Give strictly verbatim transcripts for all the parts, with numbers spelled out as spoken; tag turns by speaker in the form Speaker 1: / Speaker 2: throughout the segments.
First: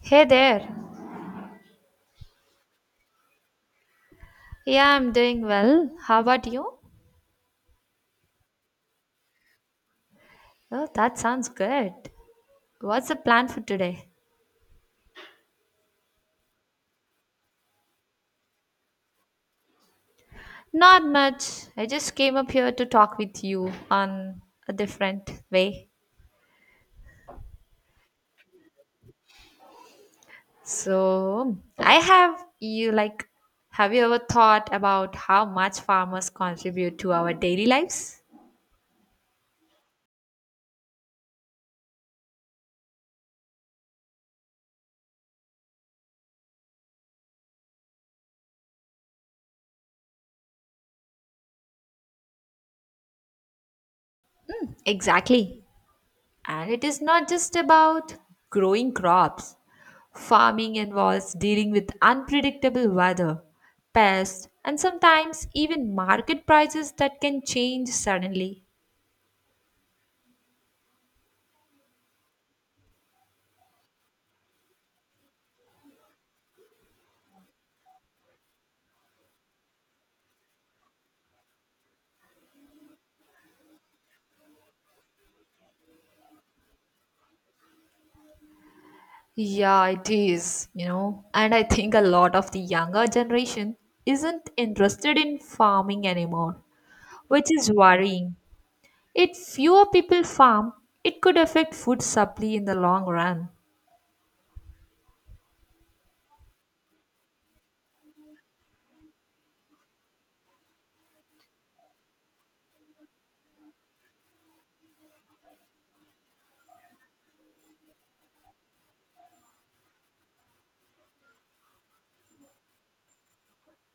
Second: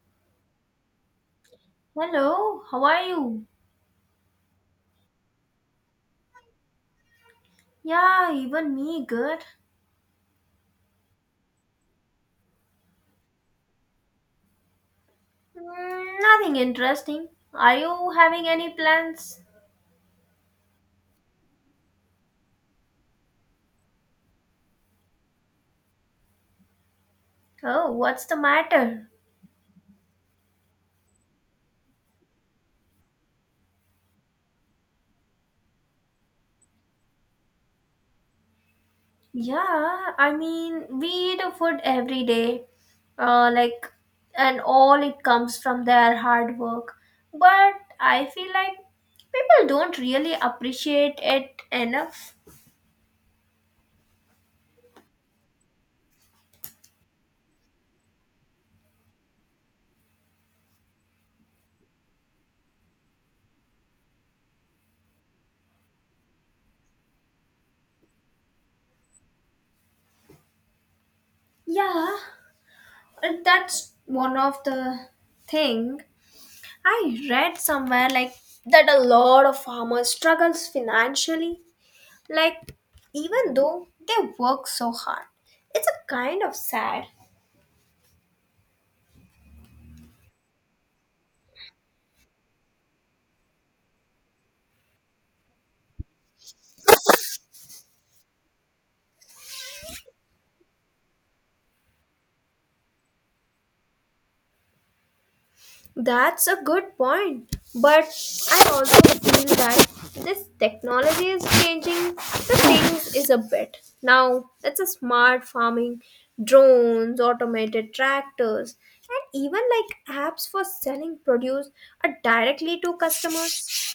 Speaker 1: Hey there.
Speaker 2: Hello, how are you?
Speaker 1: Yeah, I'm doing well. How about you?
Speaker 2: Yeah, even me, good.
Speaker 1: Oh, that sounds good. What's the plan for today?
Speaker 2: Mm, nothing interesting. Are you having any plans?
Speaker 1: Not much. I just came up here to talk with you on a different way.
Speaker 2: Oh, what's the matter?
Speaker 1: So, I have you like, have you ever thought about how much farmers contribute to our daily lives?
Speaker 2: Yeah, I mean, we eat a food every day, uh, like, and all it comes from their hard work. But I feel like people don't really appreciate it enough.
Speaker 1: Exactly. And it is not just about growing crops. Farming involves dealing with unpredictable weather, pests, and sometimes even market prices that can change suddenly.
Speaker 2: Yeah, and that's one of the thing I read somewhere like that a lot of farmers struggles financially like even though they work so hard. It's a kind of sad.
Speaker 1: Yeah, it is, you know. And I think a lot of the younger generation isn't interested in farming anymore, which is worrying. If fewer people farm, it could affect food supply in the long run.
Speaker 2: That's a good point. But I also feel that this technology is changing the things is a bit. Now it's a smart farming, drones, automated tractors, and even like apps for selling produce are directly to customers.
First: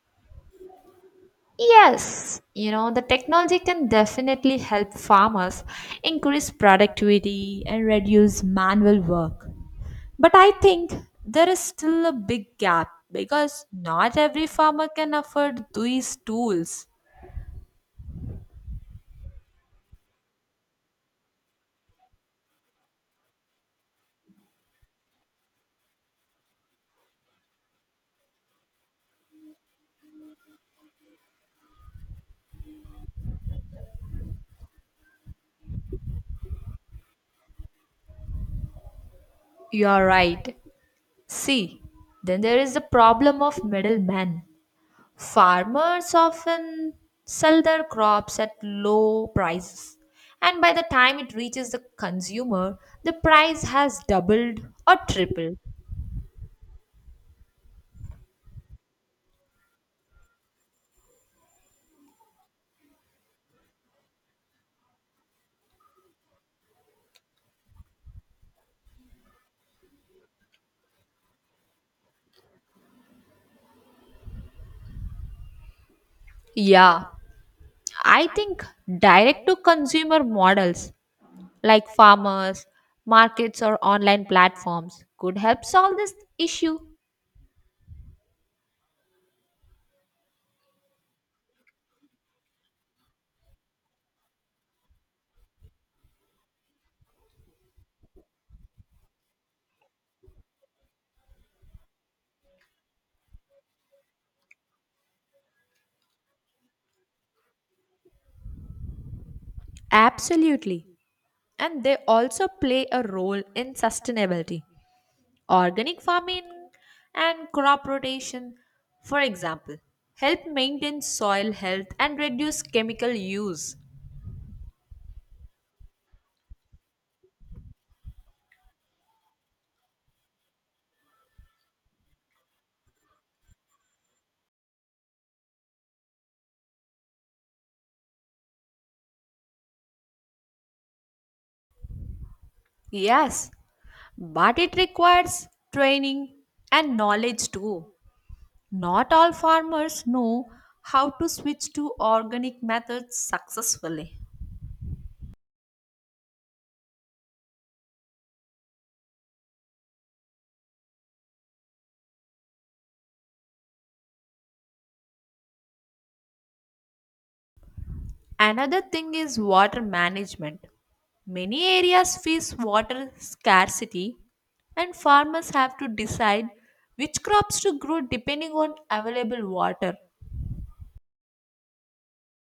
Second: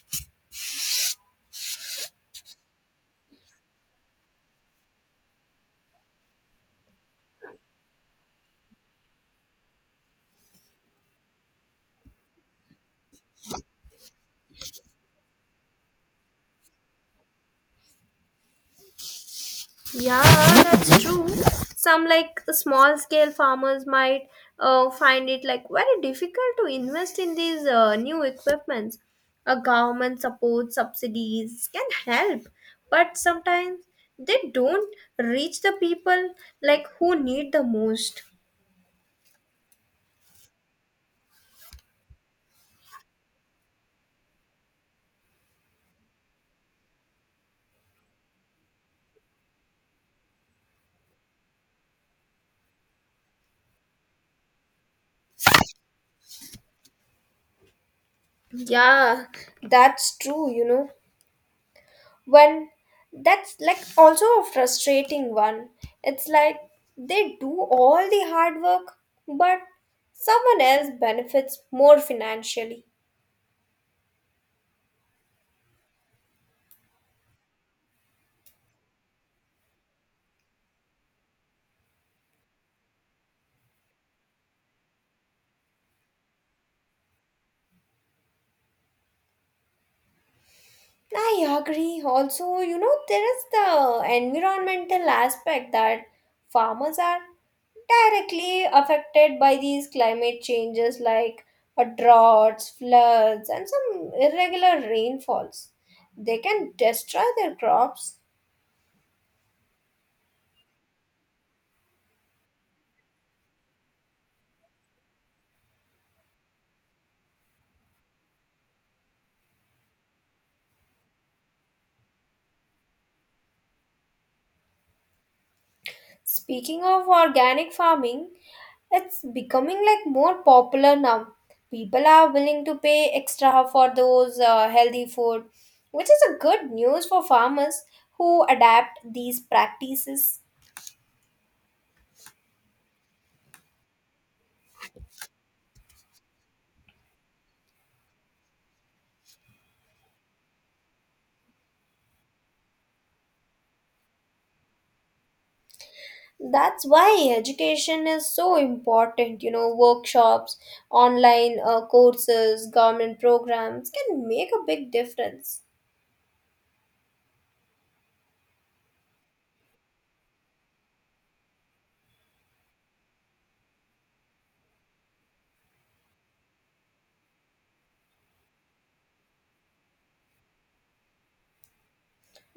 Speaker 1: Yes, you know, the technology can definitely help farmers increase productivity and reduce manual work. But I think there is still a big gap because not every farmer can afford these tools.
Speaker 2: Yeah, that's true. Some like small scale farmers might uh, find it like very difficult to invest in these uh, new equipments. A government support subsidies can help, but sometimes they don't reach the people like who need the most.
Speaker 1: You are right. See, then there is the problem of middlemen. Farmers often sell their crops at low prices, and by the time it reaches the consumer, the price has doubled or tripled.
Speaker 2: Yeah, that's true, you know. When that's like also a frustrating one, it's like they do all the hard work but someone else benefits more financially.
Speaker 1: Yeah, I think direct to consumer models like farmers, markets, or online platforms could help solve this issue.
Speaker 2: I agree. Also, you know, there is the environmental aspect that farmers are directly affected by these climate changes like uh, droughts, floods, and some irregular rainfalls, they can destroy their crops.
Speaker 1: Absolutely. And they also play a role in sustainability. Organic farming and crop rotation, for example, help maintain soil health and reduce chemical use.
Speaker 2: Speaking of organic farming, it's becoming like more popular now. People are willing to pay extra for those uh, healthy food, which is a good news for farmers who adapt these practices.
Speaker 1: Yes, but it requires training and knowledge too. Not all farmers know how to switch to organic methods successfully.
Speaker 2: That's why education is so important. You know, workshops, online uh, courses, government programs can make a big difference.
Speaker 1: Another thing is water management. Many areas face water scarcity, and farmers have to decide which crops to grow depending on available water.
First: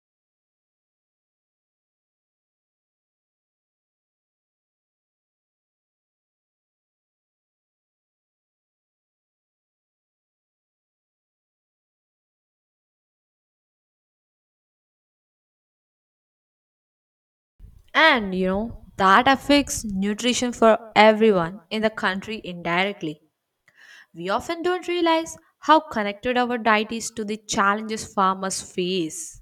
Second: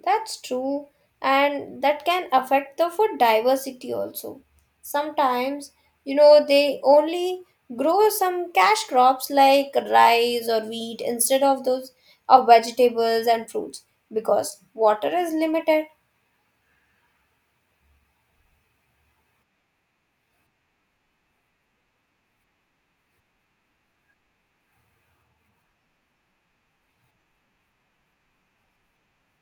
Speaker 2: That's true, and that can affect the food diversity also. Sometimes, you know, they only grow some cash crops like rice or wheat instead of those of vegetables and fruits because water is limited.
Speaker 1: And you know, that affects nutrition for everyone in the country indirectly. We often don't realize how connected our diet is to the challenges farmers face.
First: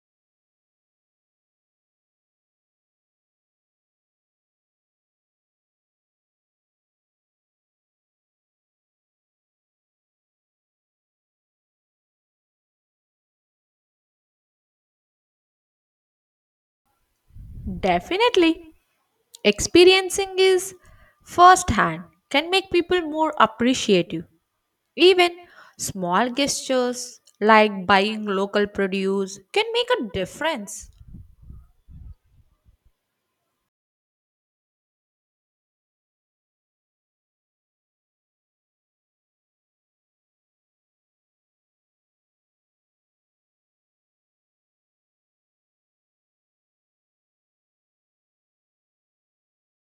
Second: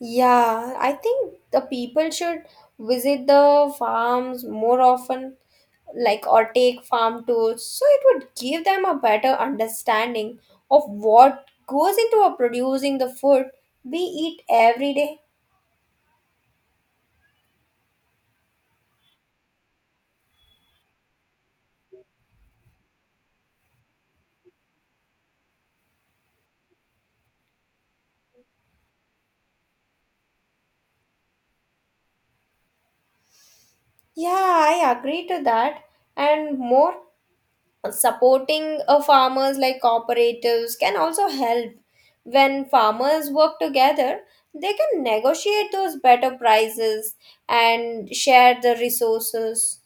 Speaker 2: Yeah, I think the people should visit the farms more often like or take farm tours, so it would give them a better understanding of what goes into a producing the food we eat every day.
Speaker 1: Definitely, experiencing is firsthand can make people more appreciative. Even small gestures like buying local produce can make a difference.
Speaker 2: Yeah, I agree to that. And more supporting uh, farmers like cooperatives can also help. When farmers work together, they can negotiate those better prices and share the resources.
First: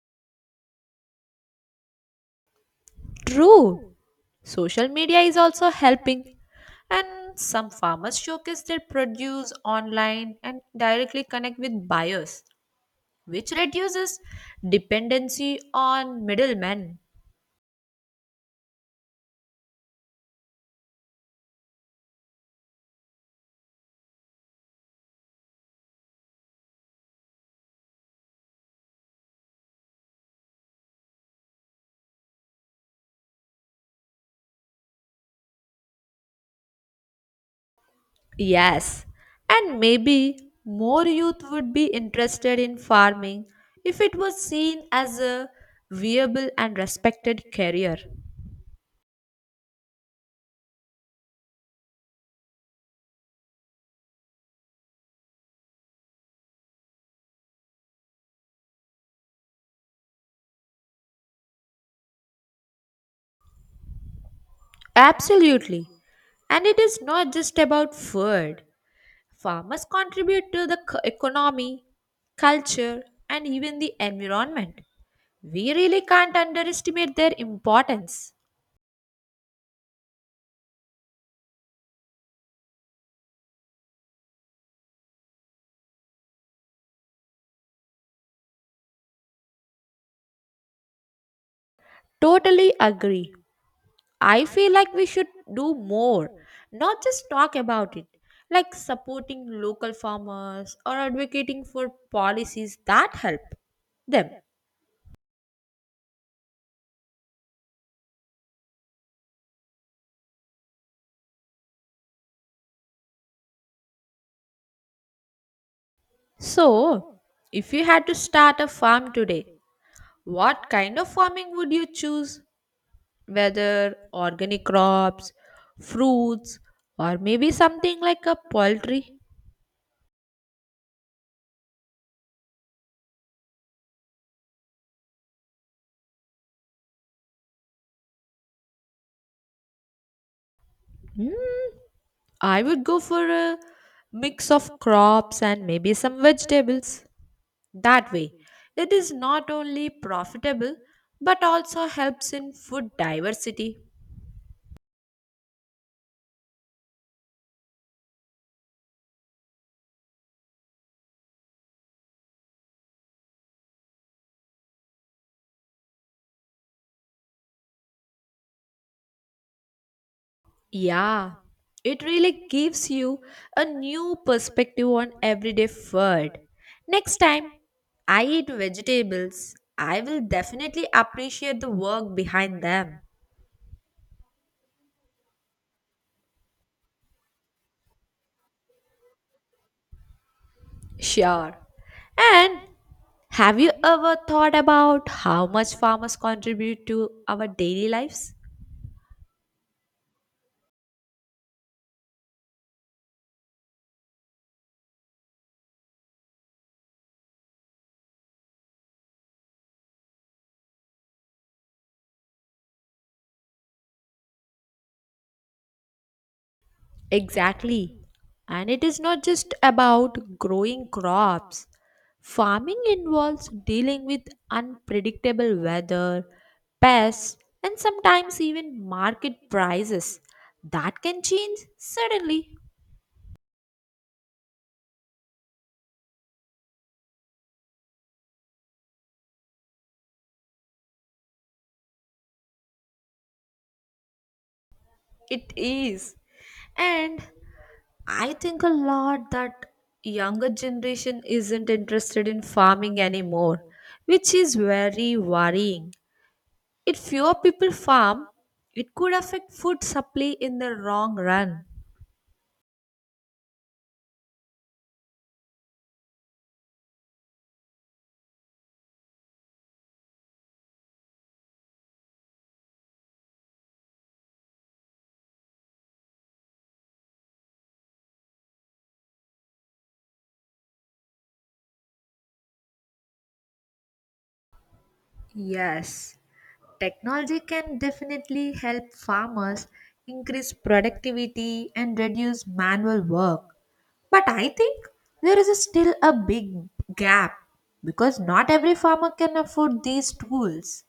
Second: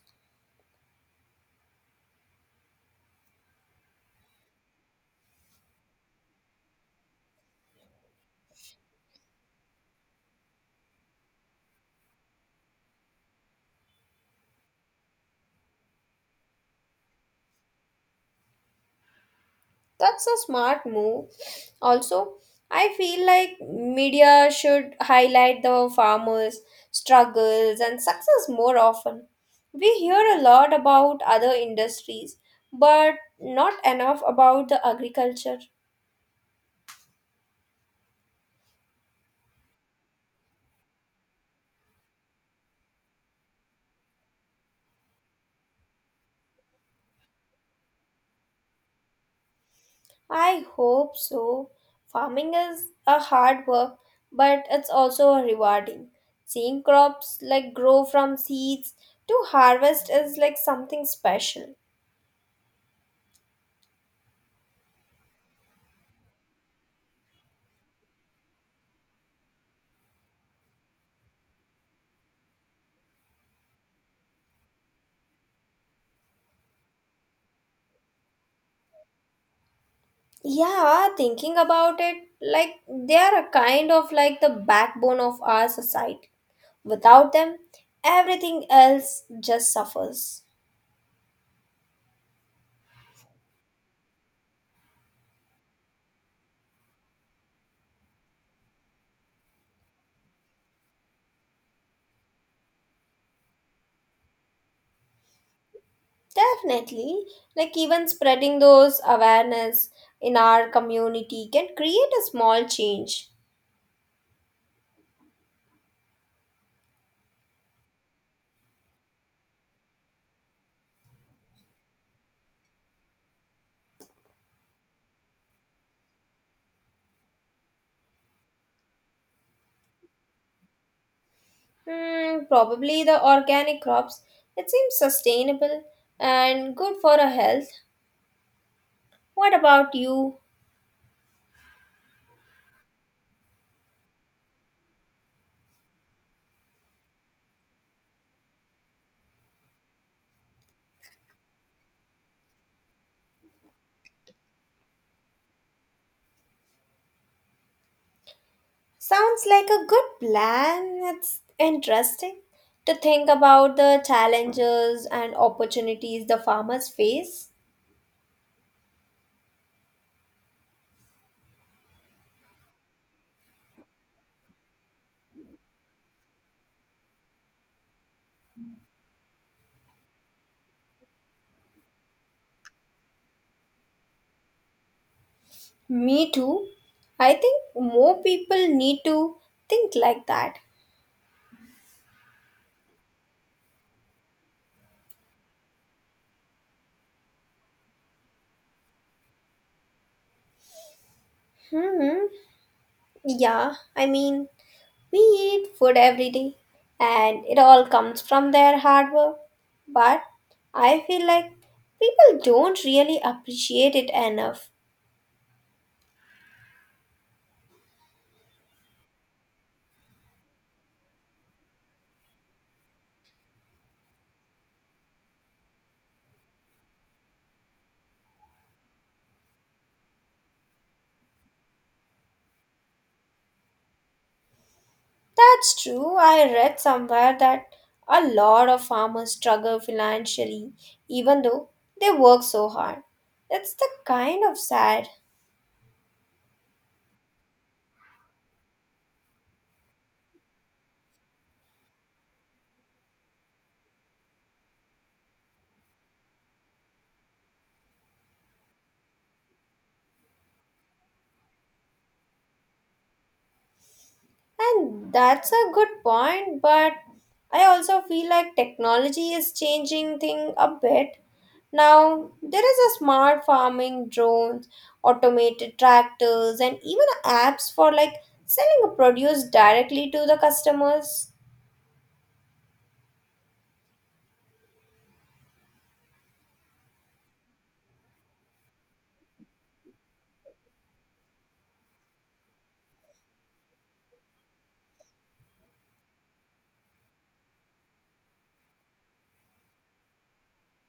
Speaker 1: True, social media is also helping, and some farmers showcase their produce online and directly connect with buyers, which reduces dependency on middlemen.
Speaker 2: That's a smart move. Also, I feel like media should highlight the farmers' struggles and success more often. We hear a lot about other industries, but not enough about the agriculture.
Speaker 1: Yes, and maybe more youth would be interested in farming if it was seen as a viable and respected career.
Speaker 2: I hope so. Farming is a hard work, but it's also rewarding. Seeing crops like grow from seeds to harvest is like something special.
Speaker 1: Absolutely. And it is not just about food. Farmers contribute to the c- economy, culture, and even the environment. We really can't underestimate their importance.
Speaker 2: Yeah, thinking about it, like they are a kind of like the backbone of our society. Without them, everything else just suffers.
Speaker 1: Totally agree. I feel like we should do more, not just talk about it, like supporting local farmers or advocating for policies that help them.
Speaker 2: Definitely, like even spreading those awareness in our community can create a small change.
Speaker 1: So, if you had to start a farm today, what kind of farming would you choose? Whether organic crops, fruits, or maybe something like a poultry?
Speaker 2: Hmm, probably the organic crops. It seems sustainable and good for our health. What about you?
Speaker 1: Hmm, I would go for a mix of crops and maybe some vegetables. That way, it is not only profitable but also helps in food diversity.
Speaker 2: Sounds like a good plan. It's interesting to think about the challenges and opportunities the farmers face.
Speaker 1: Yeah, it really gives you a new perspective on everyday food. Next time I eat vegetables, I will definitely appreciate the work behind them.
Speaker 2: Me too. I think more people need to think like that.
Speaker 1: Sure. And have you ever thought about how much farmers contribute to our daily lives?
Speaker 2: Hmm. Yeah, I mean, we eat food every day and it all comes from their hard work. But I feel like people don't really appreciate it enough.
Speaker 1: Exactly. And it is not just about growing crops. Farming involves dealing with unpredictable weather, pests, and sometimes even market prices that can change suddenly.
Speaker 2: That's true. I read somewhere that a lot of farmers struggle financially even though they work so hard. It's the kind of sad.
Speaker 1: It is. And I think a lot that younger generation isn't interested in farming anymore, which is very worrying. If fewer people farm, it could affect food supply in the long run.
Speaker 2: And that's a good point, but I also feel like technology is changing thing a bit. Now there is a smart farming, drones, automated tractors, and even apps for like selling a produce directly to the customers.
Speaker 1: Yes, technology can definitely help farmers increase productivity and reduce manual work. But I think there is a still a big gap because not every farmer can afford these tools.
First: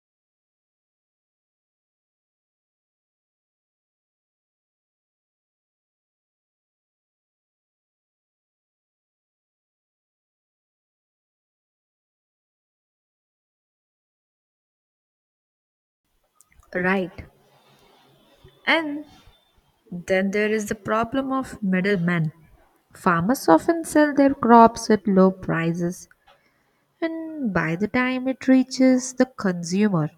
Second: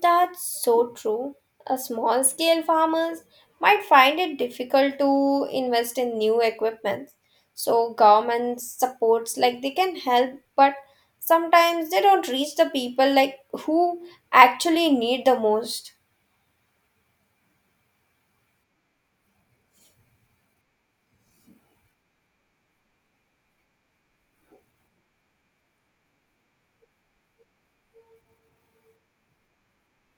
Speaker 2: That's so true. A small scale farmers might find it difficult to invest in new equipment. So government supports like they can help, but sometimes they don't reach the people like who actually need the most.
Speaker 1: Right. And then there is the problem of middlemen. Farmers often sell their crops at low prices. And by the time it reaches the consumer,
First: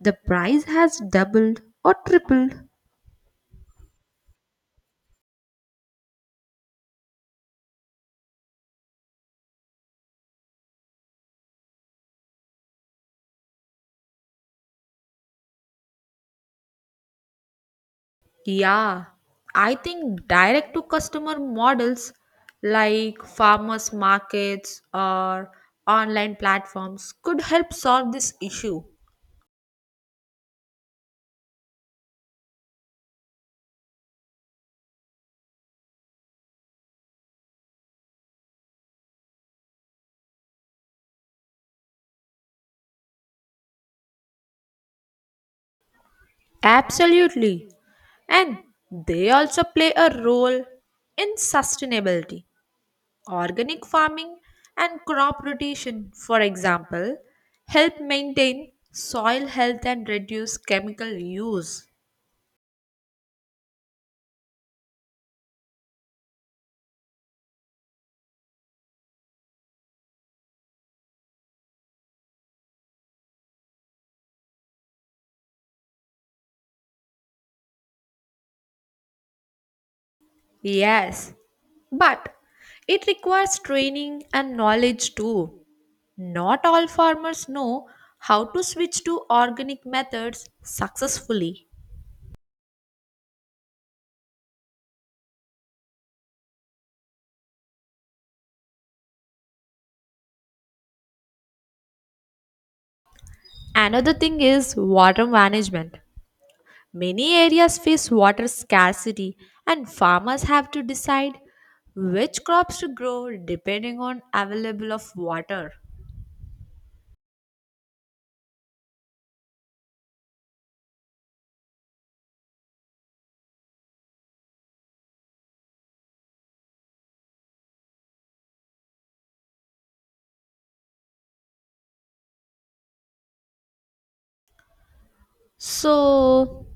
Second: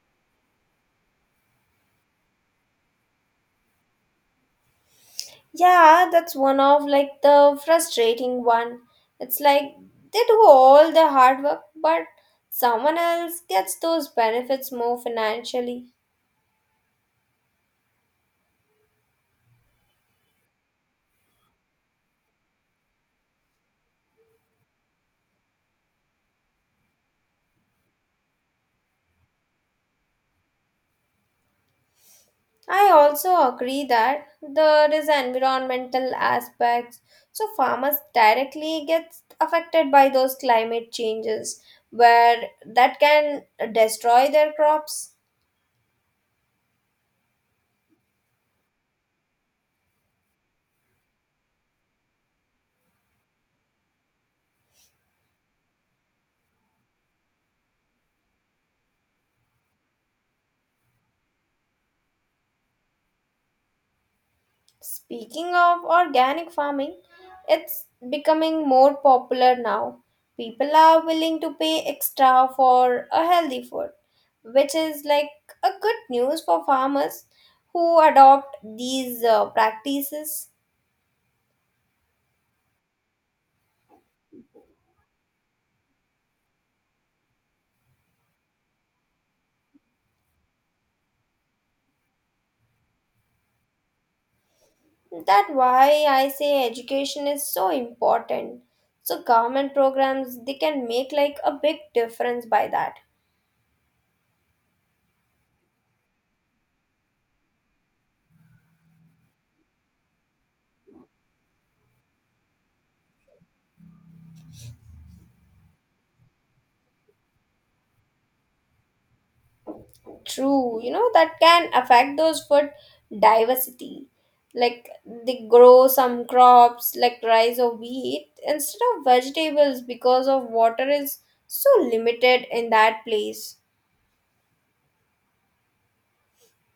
Speaker 1: the price has doubled or tripled.
Speaker 2: Yeah, that's one of like the frustrating one. It's like they do all the hard work, but someone else gets those benefits more financially.
Speaker 1: Yeah, I think direct to customer models like farmers markets or online platforms could help solve this issue.
Speaker 2: I also agree that there is environmental aspects, so farmers directly gets affected by those climate changes where that can destroy their crops.
Speaker 1: Absolutely. And they also play a role in sustainability. Organic farming and crop rotation, for example, help maintain soil health and reduce chemical use.
Speaker 2: Speaking of organic farming, it's becoming more popular now. People are willing to pay extra for a healthy food, which is like a good news for farmers who adopt these uh, practices.
Speaker 1: Yes, but it requires training and knowledge too. Not all farmers know how to switch to organic methods successfully.
Speaker 2: That why I say education is so important. So government programs they can make like a big difference by that.
Speaker 1: Another thing is water management. Many areas face water scarcity, and farmers have to decide which crops to grow depending on available of water.
Speaker 2: True, you know that can affect those food diversity. Like they grow some crops like rice or wheat instead of vegetables because of water is so limited in that place.
Speaker 1: So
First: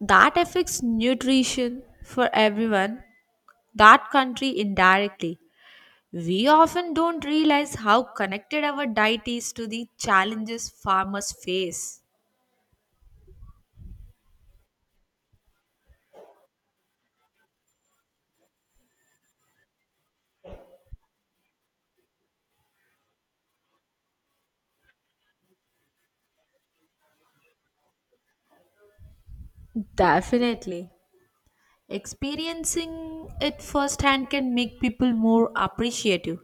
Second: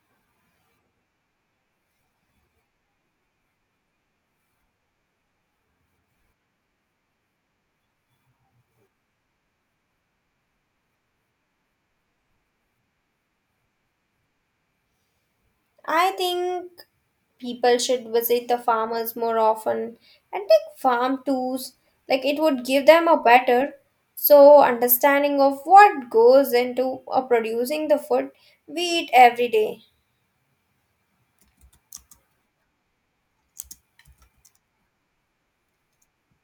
Speaker 1: that affects nutrition for everyone, that country indirectly. We often don't realize how connected our diet is to the challenges farmers face.
Speaker 2: I think people should visit the farmers more often and take farm tours, like it would give them a better so understanding of what goes into uh, producing the food we eat every day.
Speaker 1: Definitely. Experiencing it firsthand can make people more appreciative.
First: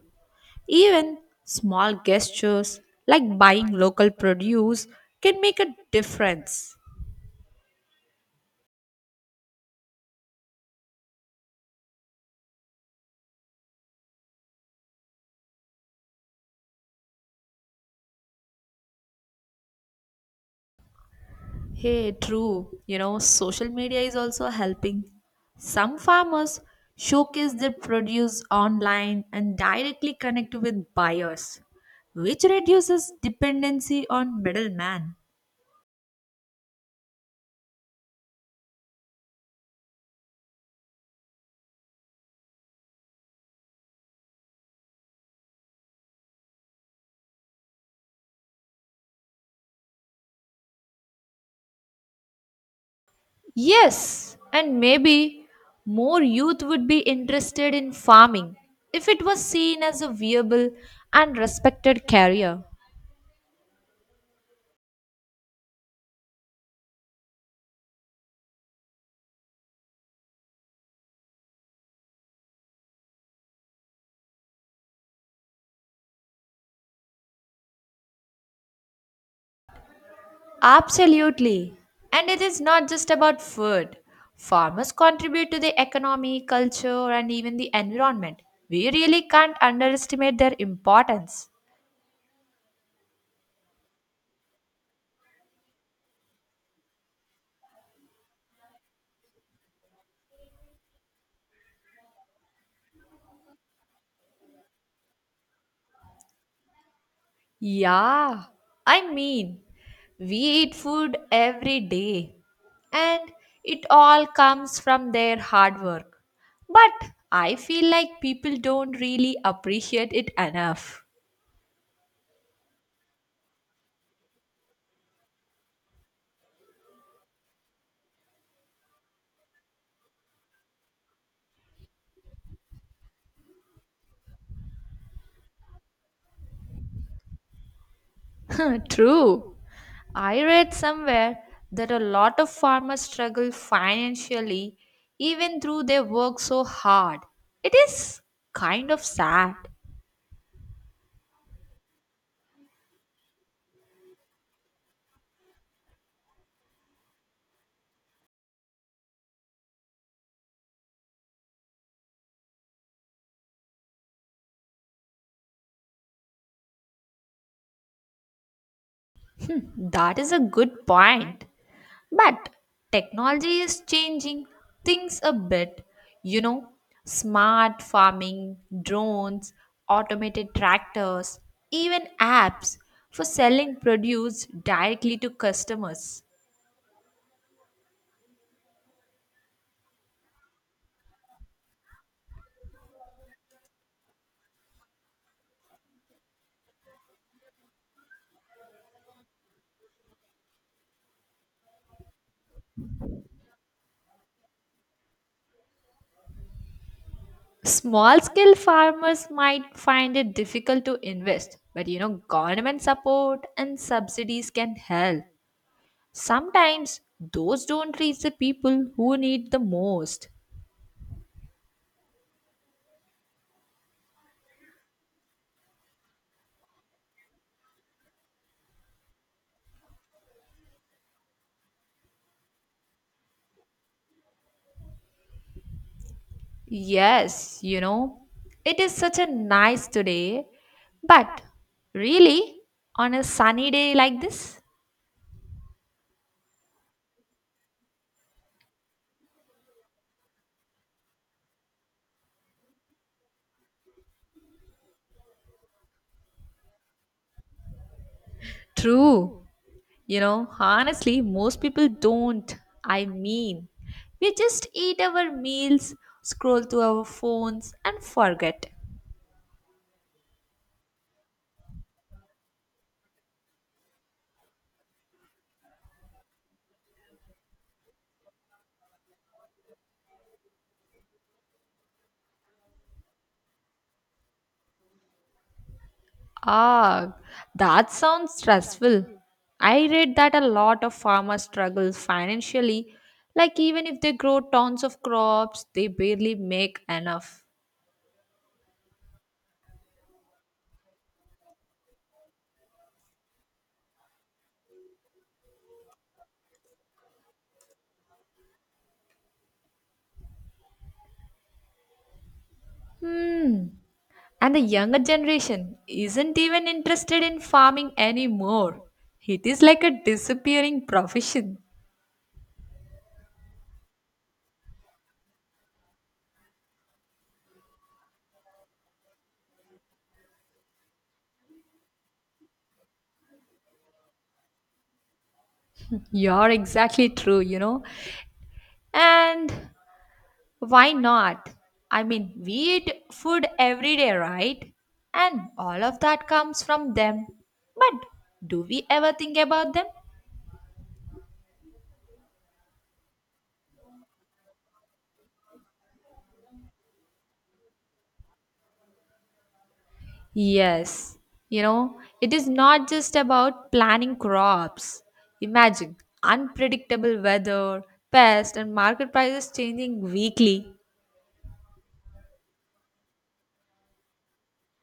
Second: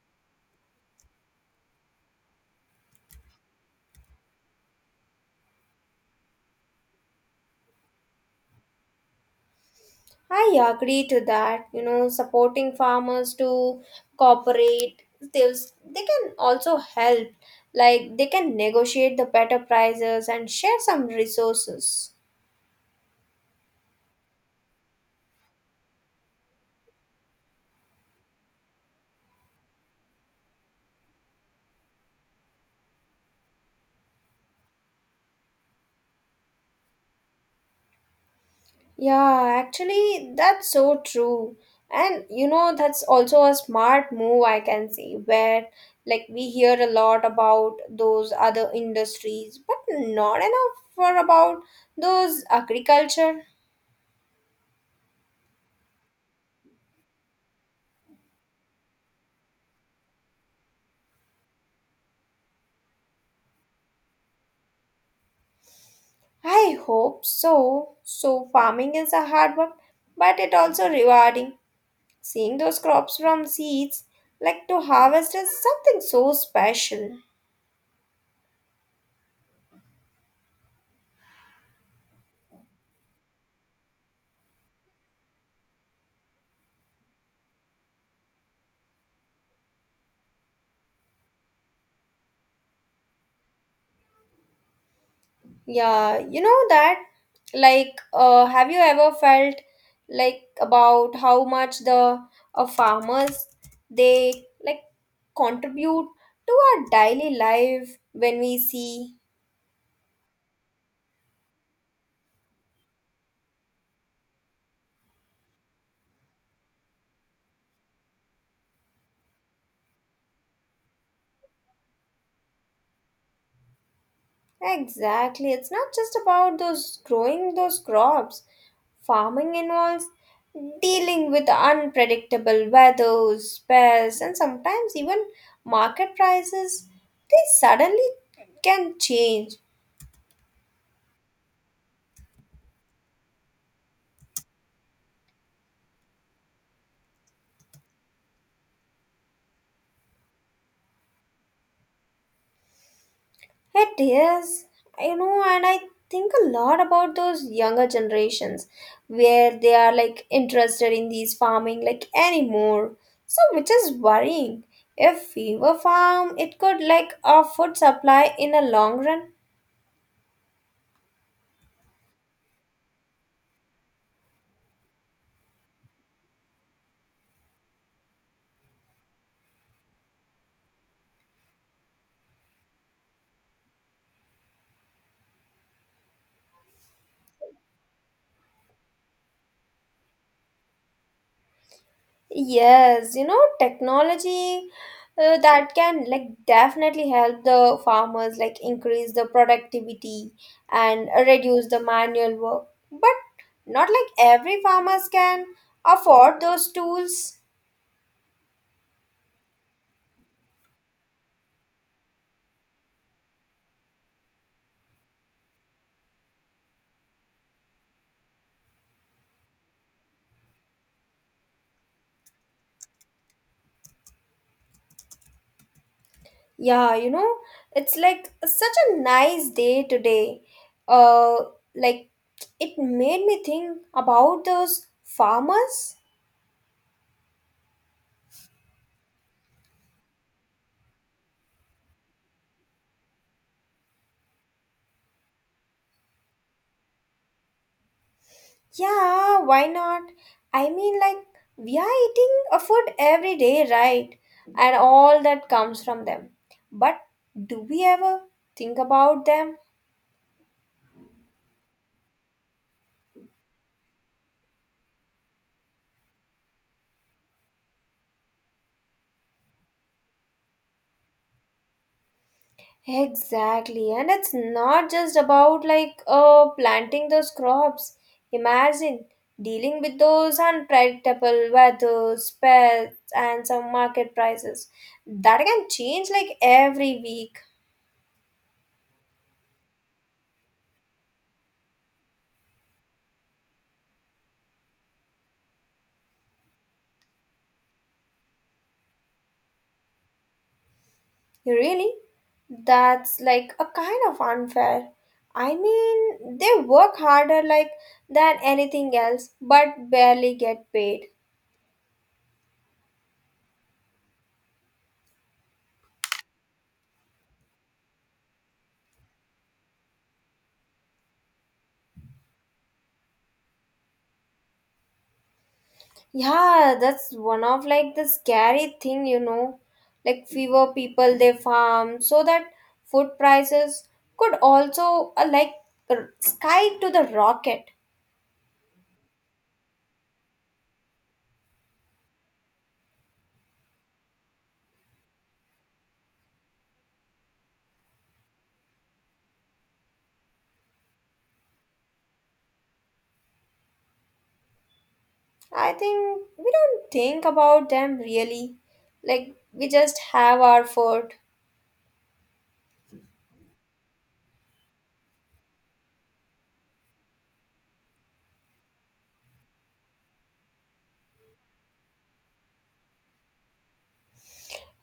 Speaker 1: Even small gestures like buying local produce can make a difference.
Speaker 2: I agree to that. You know, supporting farmers to cooperate, they'll, they can also help, like they can negotiate the better prices and share some
Speaker 1: Hey,
Speaker 2: resources.
Speaker 1: true. You know, social media is also helping. Some farmers showcase their produce online and directly connect with buyers, which reduces dependency on middleman.
Speaker 2: Yeah, actually, that's so true. And you know, that's also a smart move, I can see, where like we hear a lot about those other industries, but not enough for about those agriculture.
Speaker 1: Yes, and maybe more youth would be interested in farming if it was seen as a viable and respected career.
Speaker 2: I hope so. So, farming is a hard work, but it also rewarding. Seeing those crops from seeds, like to harvest, is something so special.
Speaker 1: Absolutely. And it is not just about food. Farmers contribute to the economy, culture, and even the environment. We really can't underestimate their importance.
Speaker 2: Yeah, you know that like uh, have you ever felt like about how much the uh, farmers they like contribute to our daily life when
Speaker 1: Yeah,
Speaker 2: we
Speaker 1: I
Speaker 2: see,
Speaker 1: mean, we eat food every day, and it all comes from their hard work. But I feel like people don't really appreciate it enough.
Speaker 2: exactly, it's not just about those growing those crops. Farming involves dealing with unpredictable weathers, pests, and sometimes even market prices, they suddenly can
Speaker 1: True.
Speaker 2: change.
Speaker 1: I read somewhere that a lot of farmers struggle financially even though they work so hard. It is kind of sad.
Speaker 2: It is, you know, and I think a lot about those younger generations where they are like interested in these farming like anymore. So, which is worrying. If we were farm, it could like our food supply in a long run.
Speaker 1: That is a good point. But technology is changing things a bit. You know, smart farming, drones, automated tractors, even apps for selling produce directly to customers.
Speaker 2: Yes, you know, technology uh, that can like definitely help the farmers like increase the productivity and reduce the manual work. But not like every farmers can afford those tools.
Speaker 1: Small scale farmers might find it difficult to invest, but you know, government support and subsidies can help. Sometimes those don't reach the people who need the most.
Speaker 2: Yeah, you know, it's like such a nice day today. Uh, like it made me think about those farmers.
Speaker 1: Yes, you know, it is such a nice today, but really, on a sunny day like this.
Speaker 2: Yeah, why not? I mean, like, we are eating a food every day, right? And all that comes from them. But do we ever think about
Speaker 1: True.
Speaker 2: them?
Speaker 1: You know, honestly, most people don't. I mean, we just eat our meals, scroll through our phones, and forget.
Speaker 2: Exactly. And it's not just about like uh, planting those crops. Imagine dealing with those unpredictable weather, pests, and some market prices that can change like every
Speaker 1: Ah,
Speaker 2: week.
Speaker 1: that sounds stressful. I read that a lot of farmers struggle financially, like even if they grow tons of crops, they barely make enough.
Speaker 2: Really? That's like a kind of unfair. I mean, they work harder like than anything else but barely get paid.
Speaker 1: Hmm. And the younger generation isn't even interested in farming anymore. It is like a disappearing profession.
Speaker 2: Yeah, that's one of like the scary thing, you know. Like fewer people they farm, so that food prices could also uh, like r-
Speaker 1: You're
Speaker 2: sky to the
Speaker 1: exactly true, you
Speaker 2: rocket.
Speaker 1: know. And why not? I mean, we eat food every day, right? And all of that comes from them. But do we ever think about them?
Speaker 2: I think we don't think about them really. Like we just have our food.
Speaker 1: Yes, you know, it is not just about planning crops. Imagine unpredictable weather, pests, and market prices changing weekly.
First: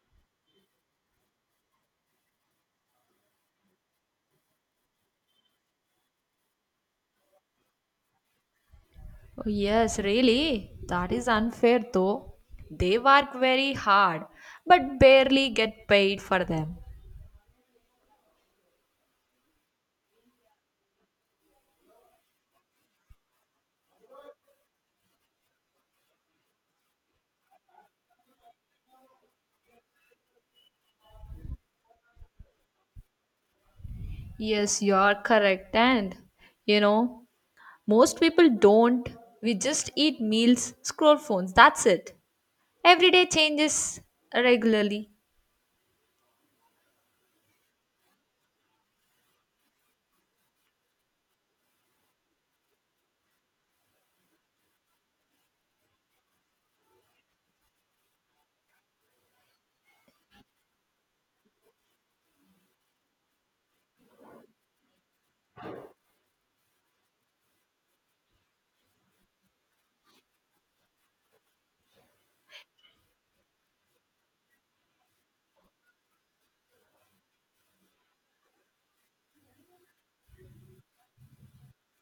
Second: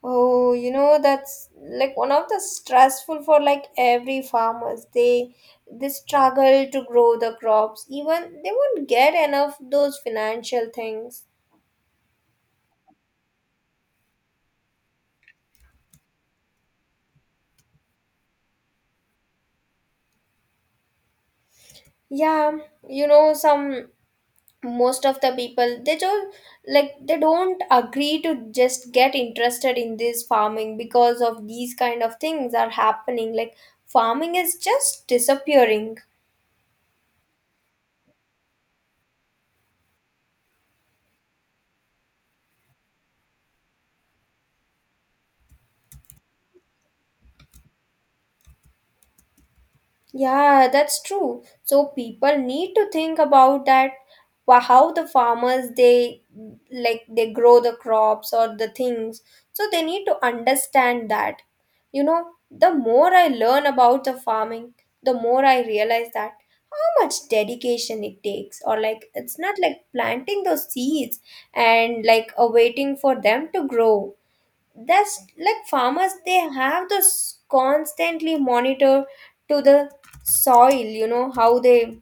Speaker 2: Oh, you know, that's like one of the stressful for like every farmers. They they struggle to grow the crops. Even they won't get
Speaker 1: Oh,
Speaker 2: enough
Speaker 1: yes,
Speaker 2: those financial
Speaker 1: really. That
Speaker 2: things.
Speaker 1: is unfair though. They work very hard but barely get paid for them.
Speaker 2: Yeah, you know, some most of the people they just like they don't agree to just get interested in this farming because of these kind of things are happening. Like farming is
Speaker 1: Yes, you
Speaker 2: just
Speaker 1: are correct.
Speaker 2: disappearing.
Speaker 1: And you know, most people don't. We just eat meals, scroll phones. That's it. Every day changes regularly.
Speaker 2: Yeah, that's true. So people need to think about that, wha- how the farmers they like they grow the crops or the things. So they need to understand that. You know, the more I learn about the farming, the more I realize that how much dedication it takes or like it's not like planting those seeds and like uh, waiting for them to grow. That's like farmers they have this constantly monitor to the soil, you know how they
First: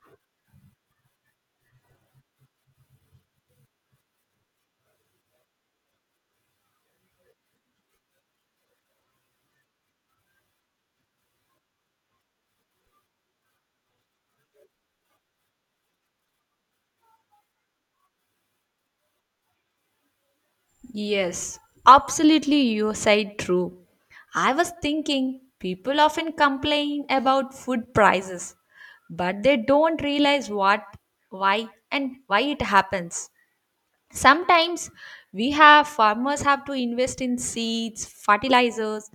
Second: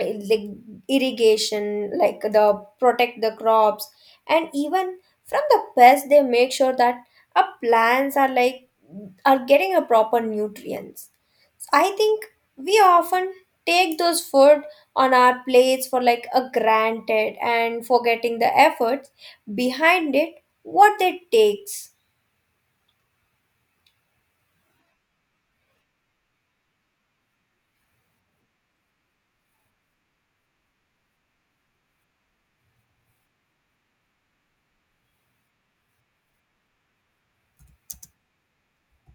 Speaker 2: eh, like irrigation like the protect the crops and even from the pests. They make sure that our plants are like are getting a proper nutrients. I think we often take those food on our plates for like a granted and forgetting the efforts behind it, what it
Speaker 1: Yes,
Speaker 2: takes.
Speaker 1: absolutely, you said true. I was thinking people often complain about food prices, but they don't realize what, why, and why it happens. Sometimes we have farmers have to invest in seeds, fertilizers,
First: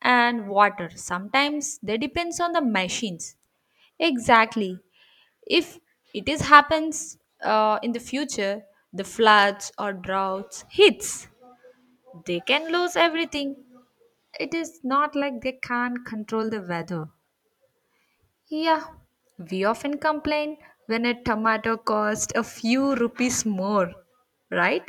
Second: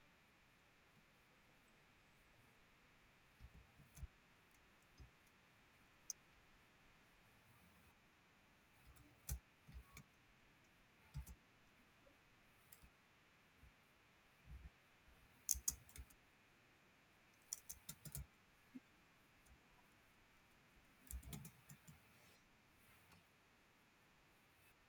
Speaker 1: and water. Sometimes they depends on the machines. Exactly. If it is happens uh, in the future, the floods or droughts hits, they can lose everything. It is not like they can't control the weather. Yeah, we often complain when a tomato costs a few rupees more, right?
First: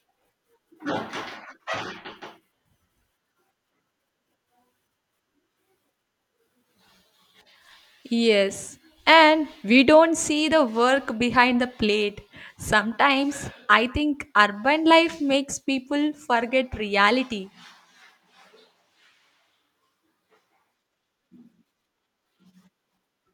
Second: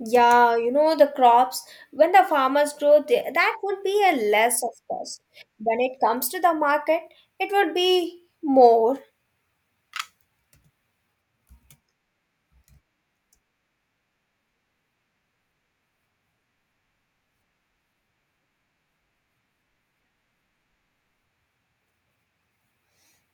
Speaker 2: Yeah, you know, the crops, when the farmers grow, they, that would be a less, of course. When it comes to the market, it would be
Speaker 1: Yes,
Speaker 2: more.
Speaker 1: and we don't see the work behind the plate. Sometimes I think urban life makes people forget reality.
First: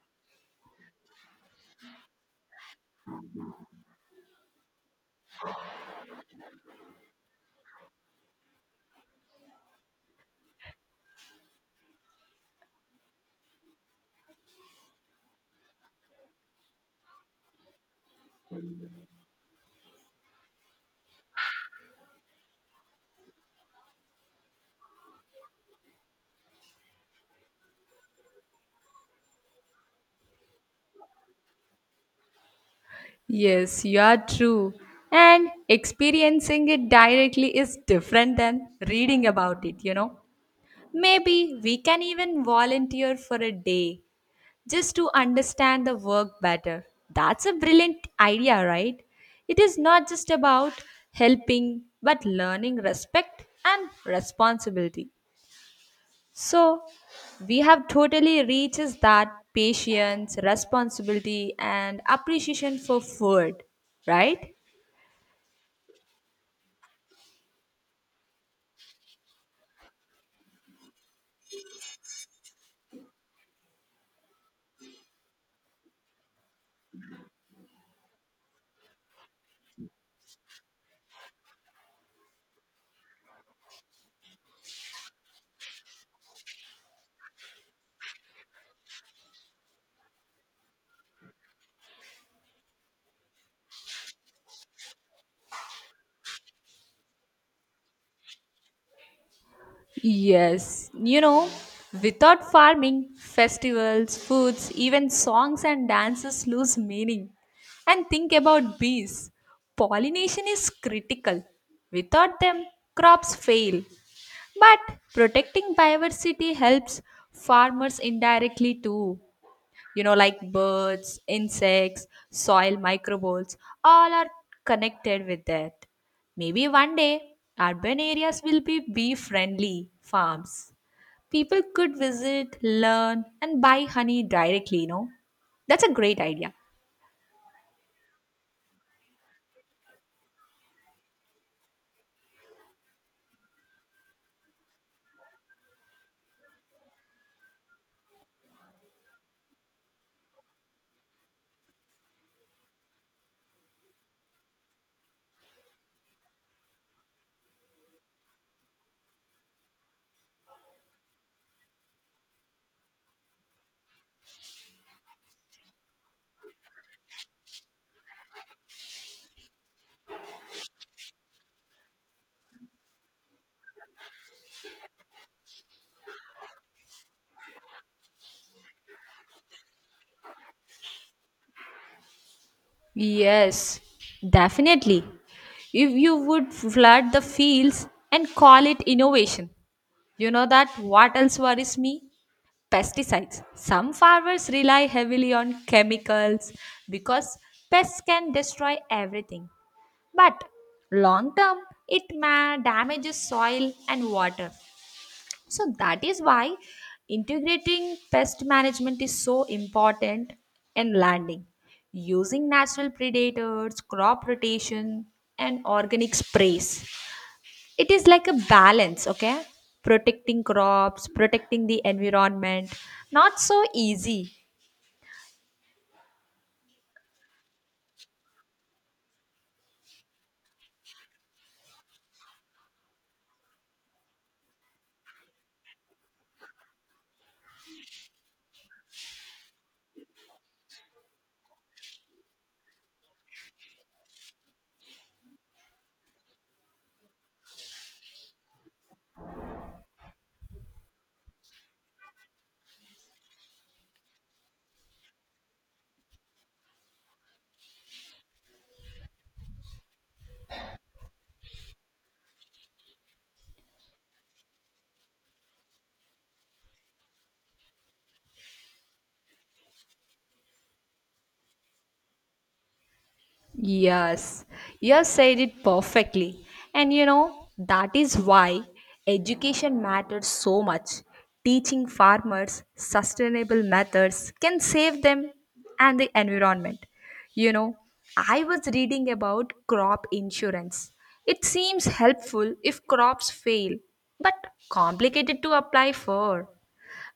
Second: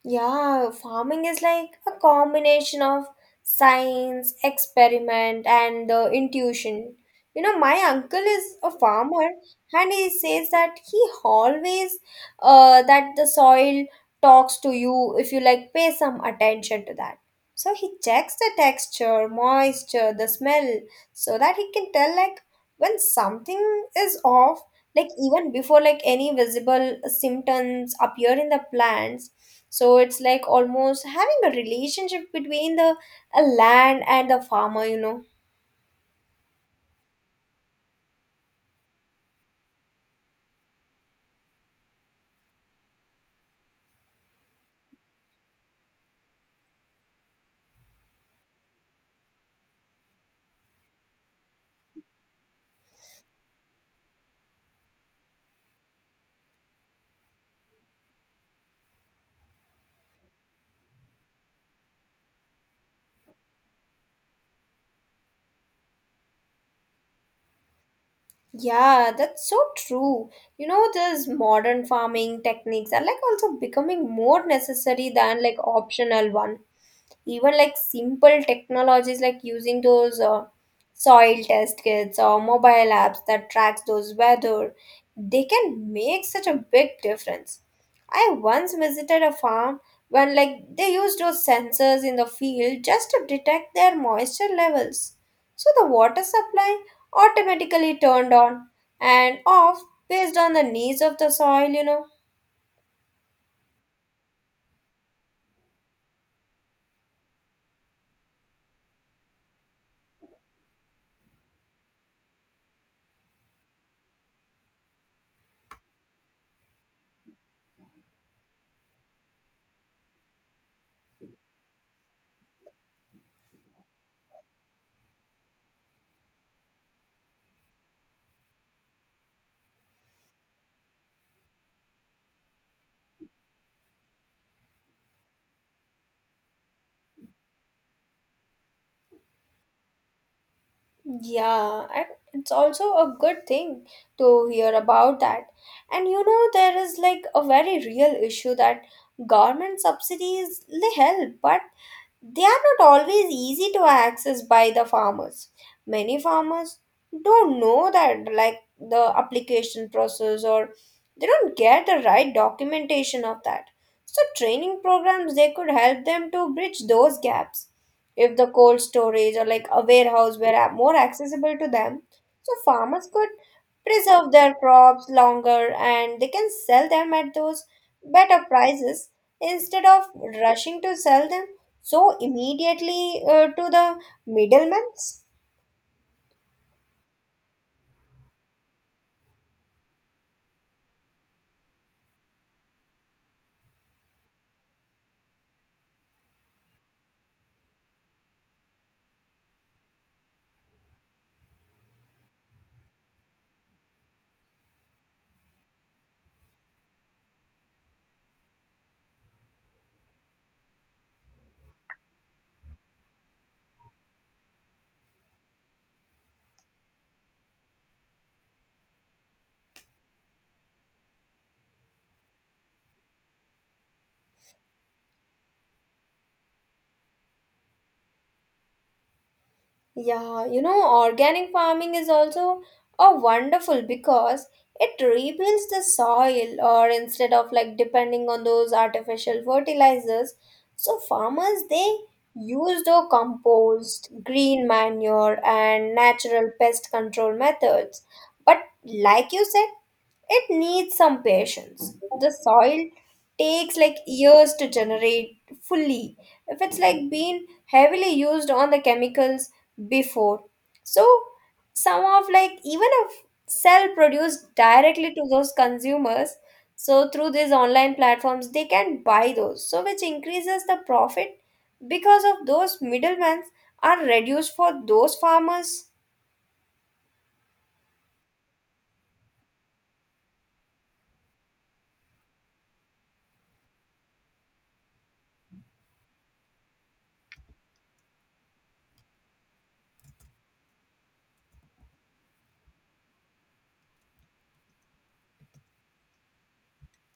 Speaker 2: Yeah, farming is like a combination of science, experiment, and the intuition. You know, my uncle is a farmer, and he says that he always uh, that the soil talks to you if you like pay some attention to that. So he checks the texture, moisture, the smell, so that he can tell like when something is off, like even before like any visible symptoms appear in the plants. So it's like almost having a relationship between the a
Speaker 1: Yes, you
Speaker 2: land
Speaker 1: are
Speaker 2: and the
Speaker 1: true.
Speaker 2: farmer, you know.
Speaker 1: And experiencing it directly is different than reading about it, you know. Maybe we can even volunteer for a day just to understand the work better. That's a brilliant idea, right? It is not just about helping, but learning respect and responsibility. So, we have totally reaches that patience, responsibility, and appreciation for food, right?
Speaker 2: Yeah, that's so true. You know, these modern farming techniques are like also becoming more necessary than like optional one. Even like simple technologies like using those uh, soil test kits or mobile apps that tracks those weather, they can make such a big difference. I once visited a farm when like they used those sensors in the field just to detect their moisture levels. So the water supply automatically turned on and off based on the
Speaker 1: Yes,
Speaker 2: needs of
Speaker 1: you
Speaker 2: the
Speaker 1: know,
Speaker 2: soil, you know.
Speaker 1: without farming, festivals, foods, even songs and dances lose meaning. And think about bees. Pollination is critical. Without them, crops fail. But protecting biodiversity helps farmers indirectly too. You know, like birds, insects, soil microbes, all are connected with that. Maybe one day urban areas will be bee friendly farms. People could visit, learn, and buy honey directly, you know. That's a great idea.
Speaker 2: Yeah, and it's also a good thing to hear about that. And you know, there is like a very real issue that government subsidies they help, but they are not always easy to access by the farmers. Many farmers don't know that, like the application process, or they don't get the right documentation of that. So, training programs they could help them to bridge those gaps. If the cold storage or like a warehouse were a- more accessible to them, so farmers could preserve their crops longer and they can sell them at those better prices instead of rushing to sell them so immediately uh, to
Speaker 1: Yes,
Speaker 2: the middlemen.
Speaker 1: definitely. If you would flood the fields and call it innovation, you know that what else worries me. Pesticides. Some farmers rely heavily on chemicals because pests can destroy everything. But long term, it ma- damages soil and water. So that is why integrating pest management is so important in landing. Using natural predators, crop rotation, and organic sprays, it is like a balance, okay? Protecting crops, protecting the environment, not so easy.
Speaker 2: Yeah, you know, organic farming is also a wonderful because it rebuilds the soil or instead of like depending on those artificial fertilizers. So farmers they use the compost, green manure, and natural pest control methods. But like you said, it needs some patience. The soil takes like years to generate fully if it's like been heavily used on the chemicals before. So some of like even a cell produced directly to those consumers. So through these online platforms they can buy those. So which increases the profit because of those middlemen are
Speaker 1: Yes,
Speaker 2: reduced for
Speaker 1: you have
Speaker 2: those
Speaker 1: said it
Speaker 2: farmers.
Speaker 1: perfectly. And you know, that is why education matters so much. Teaching farmers sustainable methods can save them and the environment. You know, I was reading about crop insurance. It seems helpful if crops fail, but complicated to apply for.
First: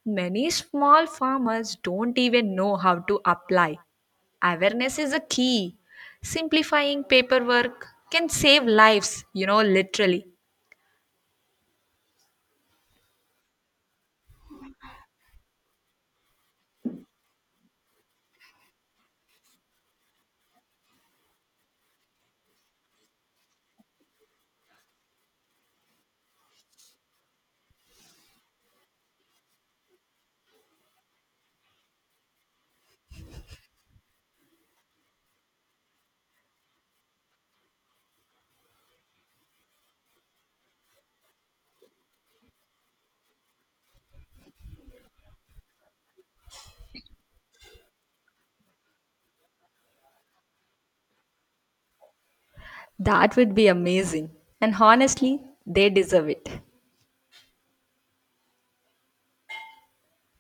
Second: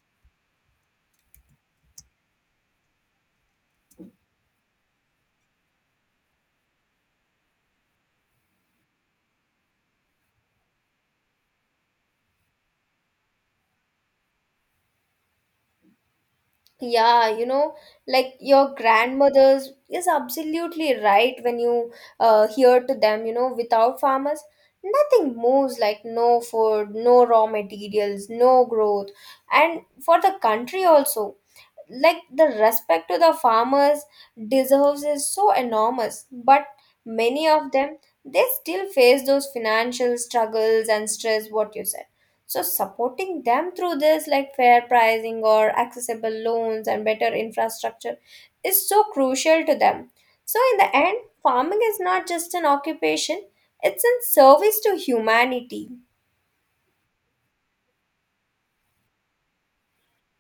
Speaker 1: Many small farmers don't even know how to apply. Awareness is a key. Simplifying paperwork can save lives, you know, literally.
Speaker 2: Yeah, you know, like your grandmothers is absolutely right. When you uh, hear to them, you know, without farmers, nothing moves like no food, no raw materials, no growth. And for the country also, like the respect to the farmers deserves is so enormous, but many of them they still face those financial struggles and stress what you said. So supporting them through this like fair pricing or accessible loans and better infrastructure is so crucial to them. So in the end, farming is not just an
Speaker 1: That
Speaker 2: occupation,
Speaker 1: would be
Speaker 2: it's in
Speaker 1: amazing. And
Speaker 2: service to
Speaker 1: honestly, they
Speaker 2: humanity.
Speaker 1: deserve it.